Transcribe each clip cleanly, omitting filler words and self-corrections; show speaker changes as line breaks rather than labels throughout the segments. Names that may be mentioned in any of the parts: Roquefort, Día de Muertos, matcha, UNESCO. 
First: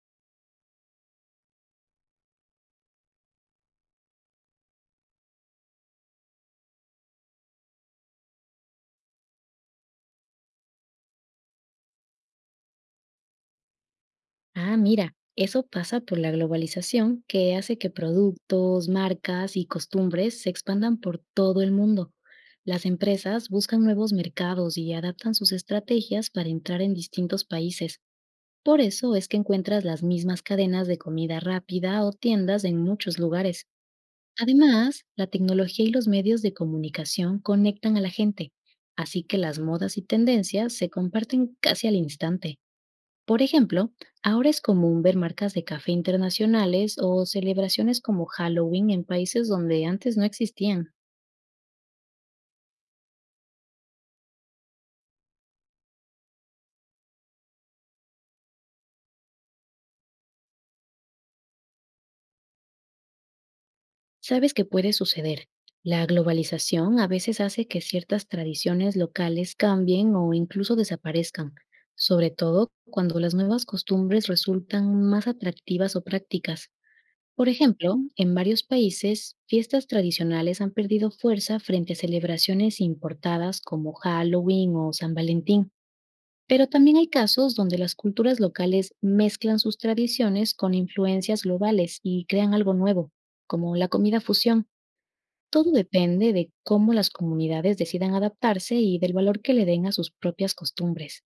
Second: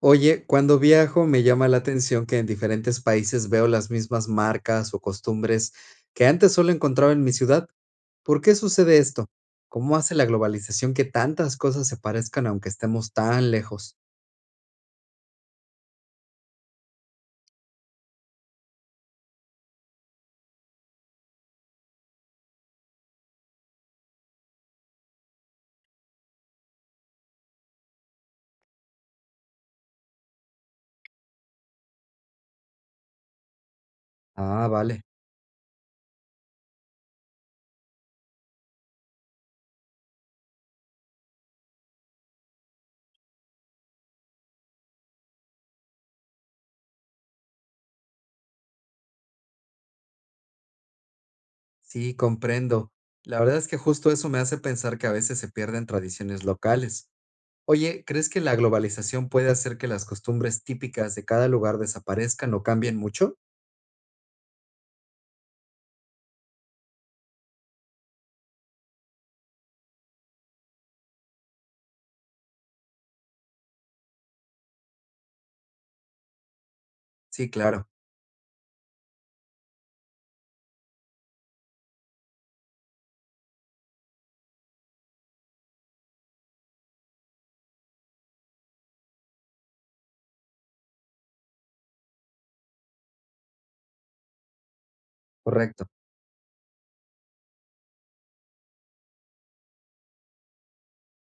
Oye, cuando viajo me llama la atención que en diferentes países veo las mismas marcas o costumbres que antes solo encontraba en mi ciudad. ¿Por qué sucede esto? ¿Cómo hace la globalización que tantas cosas se parezcan aunque estemos tan lejos?
Ah, mira, eso pasa por la globalización que hace que productos, marcas y costumbres se expandan por todo el mundo. Las empresas buscan nuevos mercados y adaptan sus estrategias para entrar en distintos países. Por eso es que encuentras las mismas cadenas de comida rápida o tiendas en muchos lugares.
Ah, vale.
Además, la tecnología y los medios de comunicación conectan a la gente, así que las modas y tendencias se comparten casi al instante. Por ejemplo, ahora es común ver marcas de café internacionales o celebraciones como Halloween en países donde antes no existían.
Sí, comprendo. La verdad es que justo eso me hace pensar que a veces se pierden tradiciones locales. Oye, ¿crees que la globalización puede hacer que las costumbres típicas de cada lugar desaparezcan o cambien mucho?
Sabes que puede suceder. La globalización a veces hace que ciertas tradiciones locales cambien o incluso desaparezcan, sobre todo cuando las nuevas costumbres resultan más atractivas o prácticas. Por
Sí, claro,
ejemplo, en varios países, fiestas tradicionales han perdido fuerza frente a celebraciones importadas como Halloween o San Valentín. Pero también hay casos donde las culturas locales mezclan sus tradiciones con influencias globales y crean algo nuevo, como la comida fusión. Todo
correcto.
depende de cómo las comunidades decidan adaptarse y del valor que le den a sus propias costumbres.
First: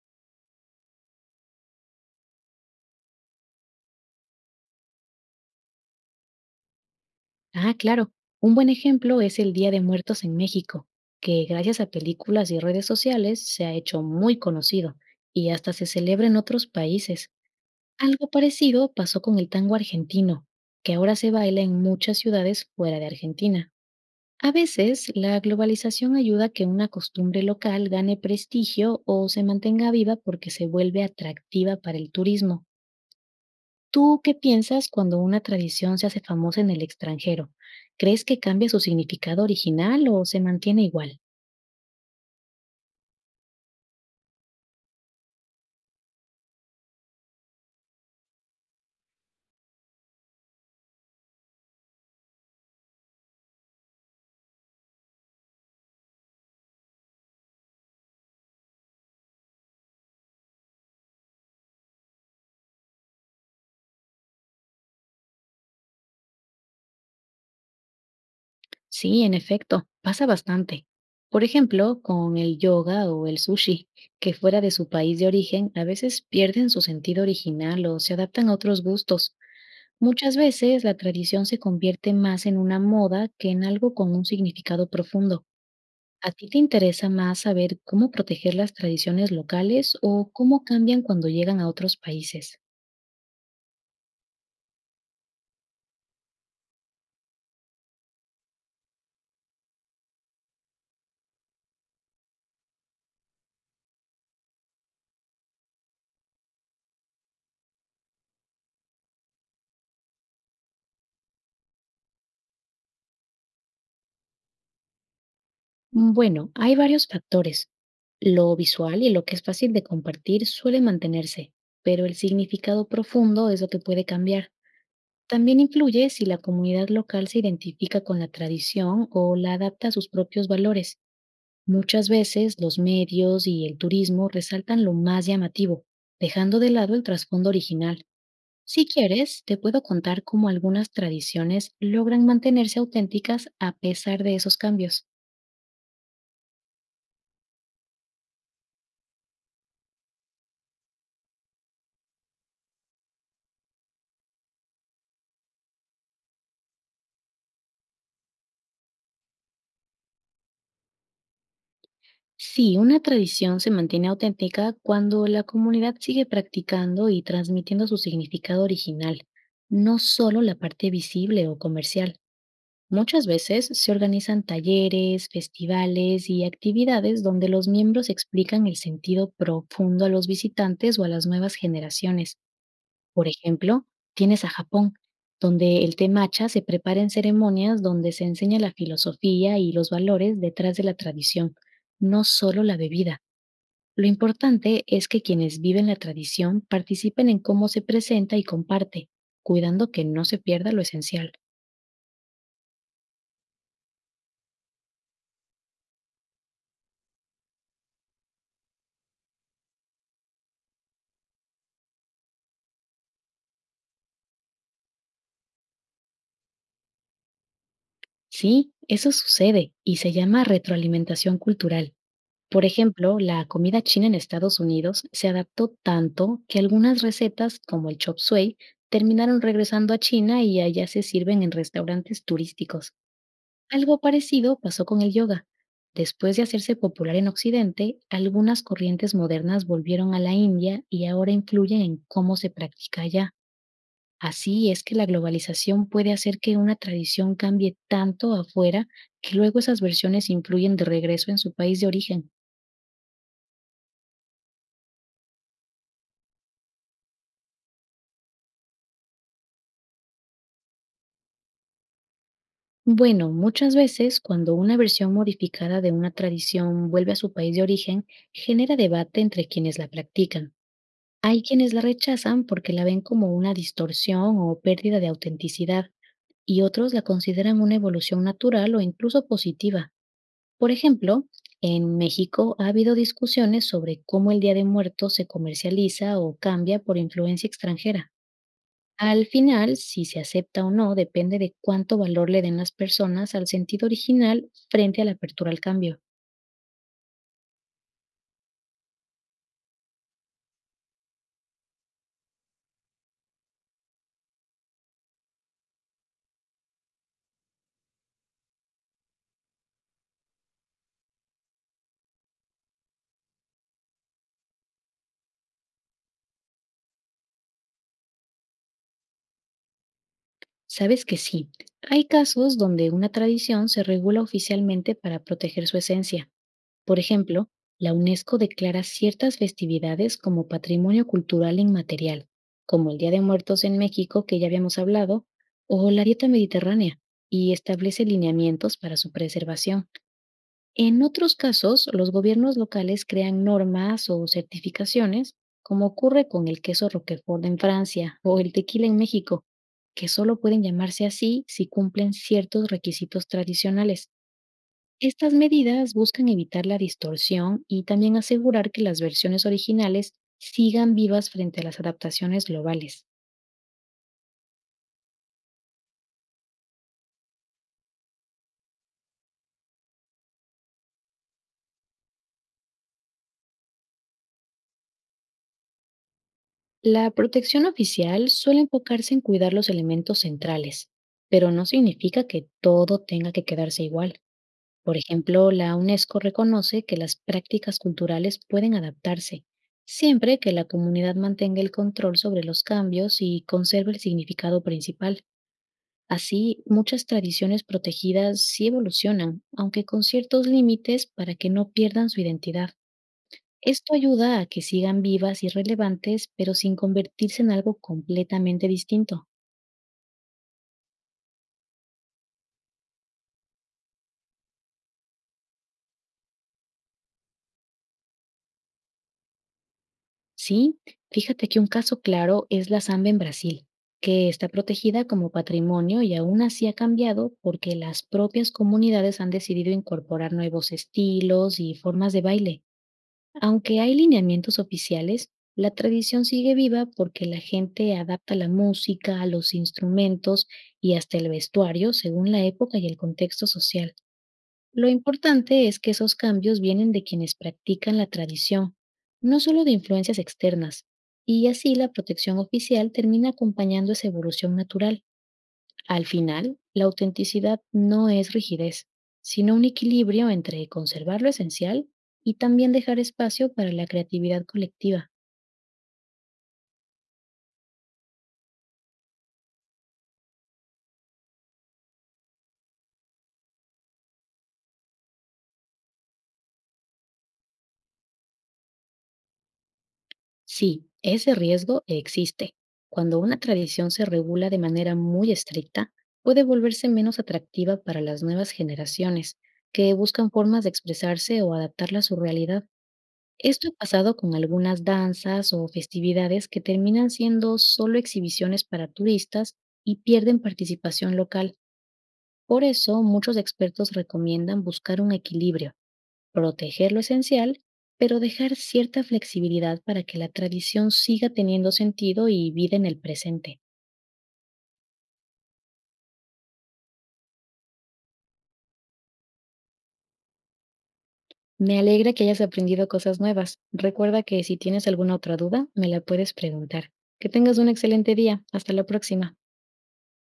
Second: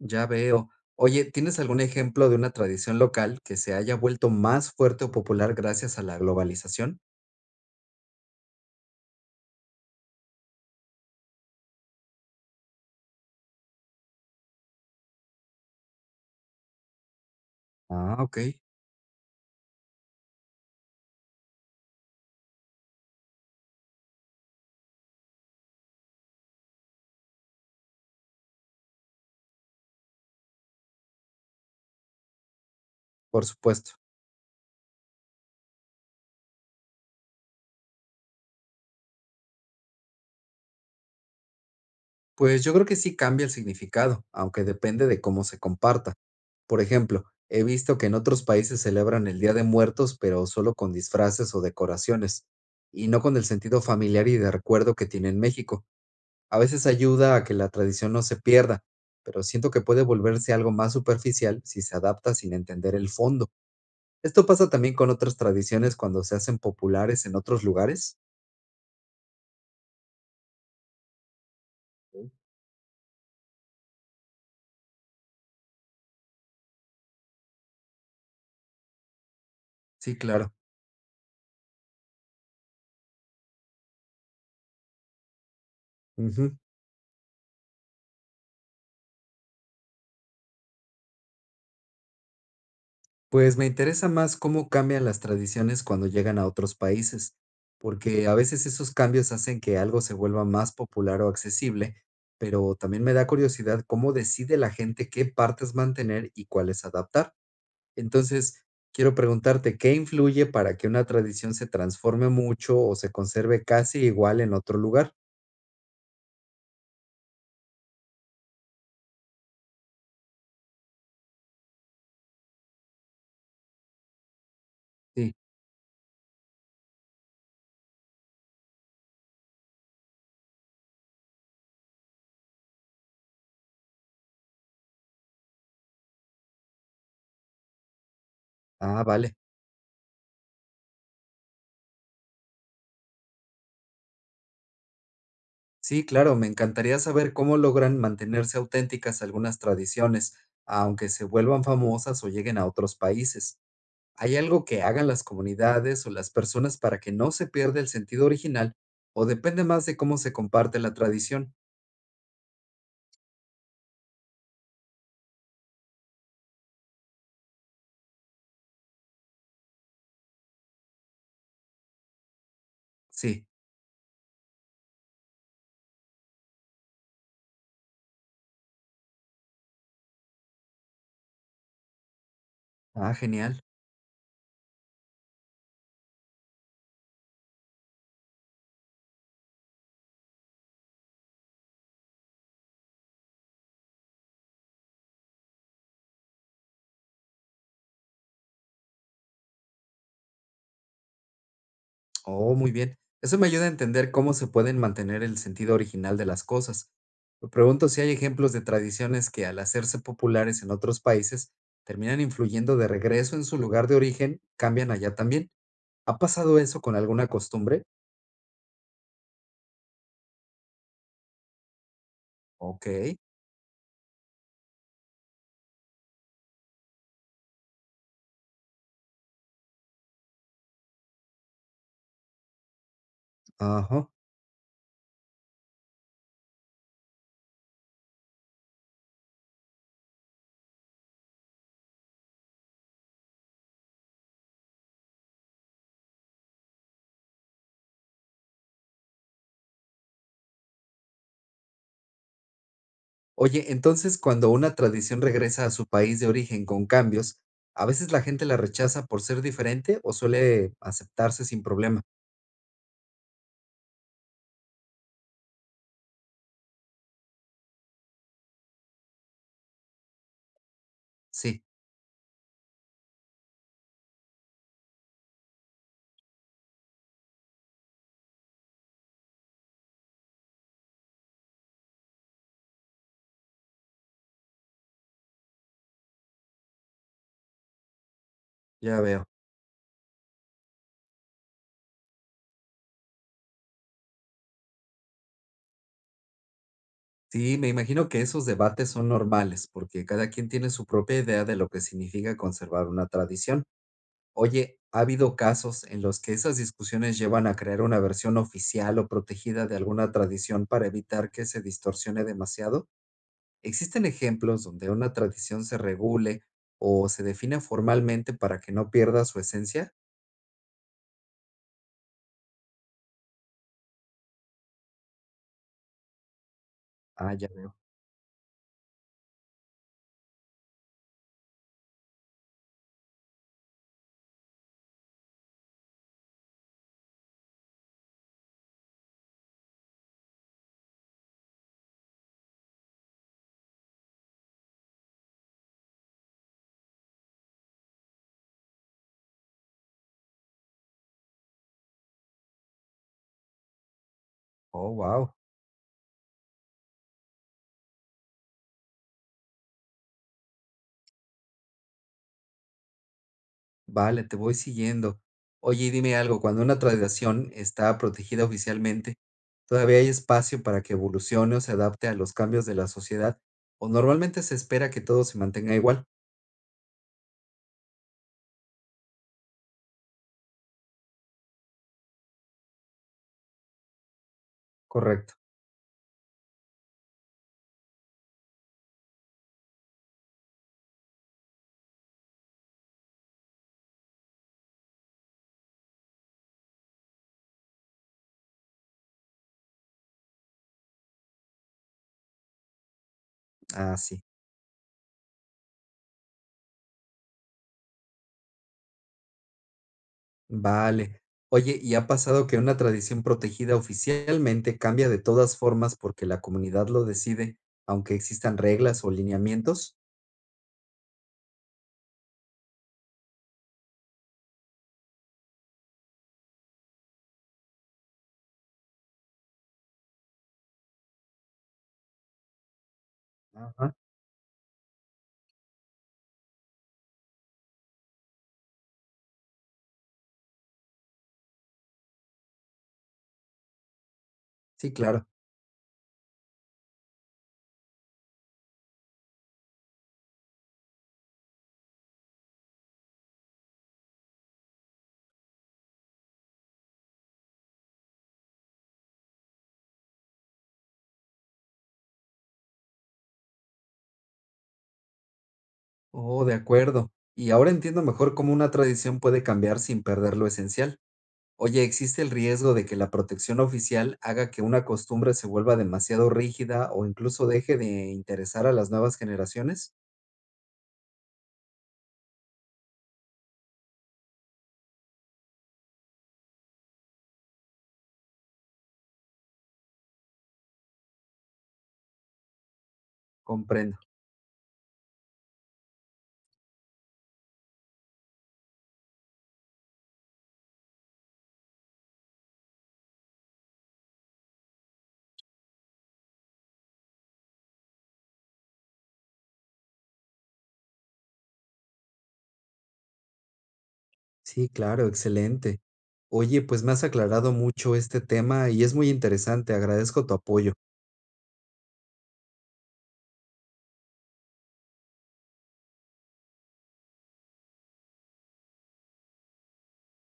Ya veo. Oye, ¿tienes algún ejemplo de una tradición local que se haya vuelto más fuerte o popular gracias a la globalización?
Ah, claro, un buen ejemplo es el Día de Muertos en México, que gracias a películas y redes sociales se ha hecho muy conocido y hasta se celebra en otros países.
Ah,
Algo
ok,
parecido pasó con el tango argentino, que ahora se baila en muchas ciudades fuera de Argentina. A veces, la globalización ayuda a que una costumbre local gane prestigio o se mantenga viva porque se vuelve atractiva para el turismo.
por supuesto.
¿Tú qué piensas cuando una tradición se hace famosa en el extranjero? ¿Crees que cambia su significado original o se mantiene igual?
Pues yo creo que sí cambia el significado, aunque depende de cómo se comparta. Por ejemplo, he visto que en otros países celebran el Día de Muertos, pero solo con disfraces o decoraciones, y no con el sentido familiar y de recuerdo que tiene en México. A veces ayuda a que la tradición no se pierda, pero siento que puede volverse algo más superficial si se adapta sin entender el fondo. ¿Esto pasa también con otras tradiciones cuando se hacen populares en otros lugares?
Sí, en efecto, pasa bastante. Por ejemplo,
Okey.
con el yoga o el sushi, que fuera de su país de origen a veces pierden su sentido original o se adaptan a otros gustos.
Sí,
Muchas
claro.
veces la tradición se convierte más en una moda que en algo con un significado profundo. ¿A ti
Ujú.
te interesa más saber cómo proteger las tradiciones locales o cómo cambian cuando llegan a otros países?
Pues me interesa más cómo cambian las tradiciones cuando llegan a otros países, porque a veces esos cambios hacen que algo se vuelva más popular o accesible, pero también me da curiosidad cómo decide la gente qué partes mantener y cuáles adaptar. Entonces, quiero preguntarte, ¿qué influye para que una tradición se transforme mucho o se conserve casi igual en otro lugar?
Bueno, hay varios factores. Lo visual y lo que es fácil de compartir suele mantenerse, pero el significado profundo es lo que puede cambiar.
Sí.
También influye si la comunidad local se identifica con la tradición o la adapta a sus propios valores. Muchas veces los medios y el turismo resaltan lo más llamativo, dejando de lado el trasfondo original. Si
Ah, vale.
quieres, te puedo contar cómo algunas tradiciones logran mantenerse auténticas a pesar de esos cambios.
Sí, claro, me encantaría saber cómo logran mantenerse auténticas algunas tradiciones, aunque se vuelvan famosas o lleguen a otros países. ¿Hay algo que hagan las comunidades o las personas para que no se pierda el sentido original o depende más de cómo se comparte la tradición?
Sí, una tradición se mantiene auténtica cuando la comunidad sigue practicando y transmitiendo su significado original, no solo la parte visible o comercial. Muchas
Sí.
veces se organizan talleres, festivales y actividades donde los miembros explican el sentido profundo a los visitantes o a las nuevas generaciones.
Ah,
Por
genial.
ejemplo, tienes a Japón, donde el té matcha se prepara en ceremonias donde se enseña la filosofía y los valores detrás de la tradición, no solo la bebida. Lo importante es que quienes viven la tradición participen en cómo se presenta y comparte, cuidando que no se pierda lo esencial.
Oh, muy bien. Eso me ayuda a entender cómo se pueden mantener el sentido original de las cosas. Me pregunto si hay ejemplos de tradiciones que al hacerse populares en otros países terminan influyendo de regreso en su lugar de origen, cambian allá también. ¿Ha pasado eso con alguna costumbre?
Sí, eso sucede y se llama retroalimentación cultural. Por
Ok.
ejemplo, la comida china en Estados Unidos se adaptó tanto que algunas recetas, como el chop suey, terminaron regresando a China y allá se sirven en restaurantes turísticos. Algo
Ajá.
parecido pasó con el yoga. Después de hacerse popular en Occidente, algunas corrientes modernas volvieron a la India y ahora influyen en cómo se practica allá. Así es que la globalización puede hacer que una tradición cambie tanto afuera que luego esas versiones influyen de regreso en su país de origen.
Oye, entonces cuando una tradición regresa a su país de origen con cambios, ¿a veces la gente la rechaza por ser diferente o suele aceptarse sin problema?
Bueno, muchas veces cuando una versión modificada de una tradición vuelve a su país de origen, genera debate entre quienes la practican. Hay
Sí,
quienes la rechazan porque la ven como una distorsión o pérdida de autenticidad, y otros la consideran una evolución natural o incluso positiva. Por ejemplo, en México ha habido discusiones sobre cómo el Día de Muertos se comercializa o cambia por influencia extranjera.
ya veo.
Al final, si se acepta o no depende de cuánto valor le den las personas al sentido original frente a la apertura al cambio.
Sí, me imagino que esos debates son normales, porque cada quien tiene su propia idea de lo que significa conservar una tradición. Oye, ¿ha habido casos en los que esas discusiones llevan a crear una versión oficial o protegida de alguna tradición para evitar que se distorsione demasiado? ¿Existen ejemplos donde una tradición se regule o se defina formalmente para que no pierda su esencia?
Sabes que sí, hay casos donde una tradición se regula oficialmente para proteger su esencia. Por
Ah, ya
ejemplo,
veo.
la UNESCO declara ciertas festividades como patrimonio cultural inmaterial, como el Día de Muertos en México, que ya habíamos hablado, o la dieta mediterránea, y establece lineamientos para su preservación. En otros casos, los gobiernos locales crean normas o certificaciones, como ocurre con el queso Roquefort en Francia o el tequila en México, que solo pueden llamarse así si cumplen ciertos requisitos tradicionales.
Oh, wow.
Estas medidas buscan evitar la distorsión y también asegurar que las versiones originales sigan vivas frente a las adaptaciones globales.
Vale, te voy siguiendo. Oye, y dime algo, cuando una tradición está protegida oficialmente, ¿todavía hay espacio para que evolucione o se adapte a los cambios de la sociedad? ¿O normalmente se espera que todo se mantenga igual?
La protección oficial suele enfocarse en cuidar los elementos centrales, pero no significa que todo tenga que quedarse igual. Por
Correcto.
ejemplo, la UNESCO reconoce que las prácticas culturales pueden adaptarse, siempre que la comunidad mantenga el control sobre los cambios y conserve el significado principal. Así, muchas tradiciones protegidas sí evolucionan, aunque con ciertos límites para que no pierdan su identidad. Esto
Ah, sí.
ayuda a que sigan vivas y relevantes, pero sin convertirse en algo completamente distinto.
Vale. Oye, ¿y ha pasado que una tradición protegida oficialmente cambia de todas formas porque la comunidad lo decide, aunque existan reglas o lineamientos?
Sí, fíjate que un caso claro es la samba en Brasil, que está protegida como patrimonio y aún así ha cambiado porque las propias comunidades han decidido incorporar nuevos estilos y formas de baile. Aunque hay
Ajá.
lineamientos oficiales, la tradición sigue viva porque la gente adapta la música, los instrumentos y hasta el vestuario según la época y el contexto social. Lo
Sí, claro.
importante es que esos cambios vienen de quienes practican la tradición, no solo de influencias externas, y así la protección oficial termina acompañando esa evolución natural. Al final, la autenticidad no es rigidez, sino un equilibrio entre conservar lo esencial y también dejar espacio para la creatividad colectiva.
Oh, de acuerdo. Y ahora entiendo mejor cómo una tradición puede cambiar sin perder lo esencial. Oye, ¿existe el riesgo de que la protección oficial haga que una costumbre se vuelva demasiado rígida o incluso deje de interesar a las nuevas generaciones?
Sí, ese riesgo existe. Cuando una tradición se regula de manera muy estricta, puede volverse menos atractiva para las nuevas generaciones, que buscan formas de expresarse o adaptarla a su realidad. Esto ha
Comprendo.
pasado con algunas danzas o festividades que terminan siendo solo exhibiciones para turistas y pierden participación local. Por eso, muchos expertos recomiendan buscar un equilibrio, proteger lo esencial, pero dejar cierta flexibilidad para que la tradición siga teniendo sentido y vida en el presente.
Sí, claro, excelente. Oye, pues me has aclarado mucho este tema y es muy interesante. Agradezco tu apoyo.
Me alegra que hayas aprendido cosas nuevas. Recuerda que si tienes alguna otra duda, me la puedes preguntar. Que tengas un excelente día. Hasta la próxima.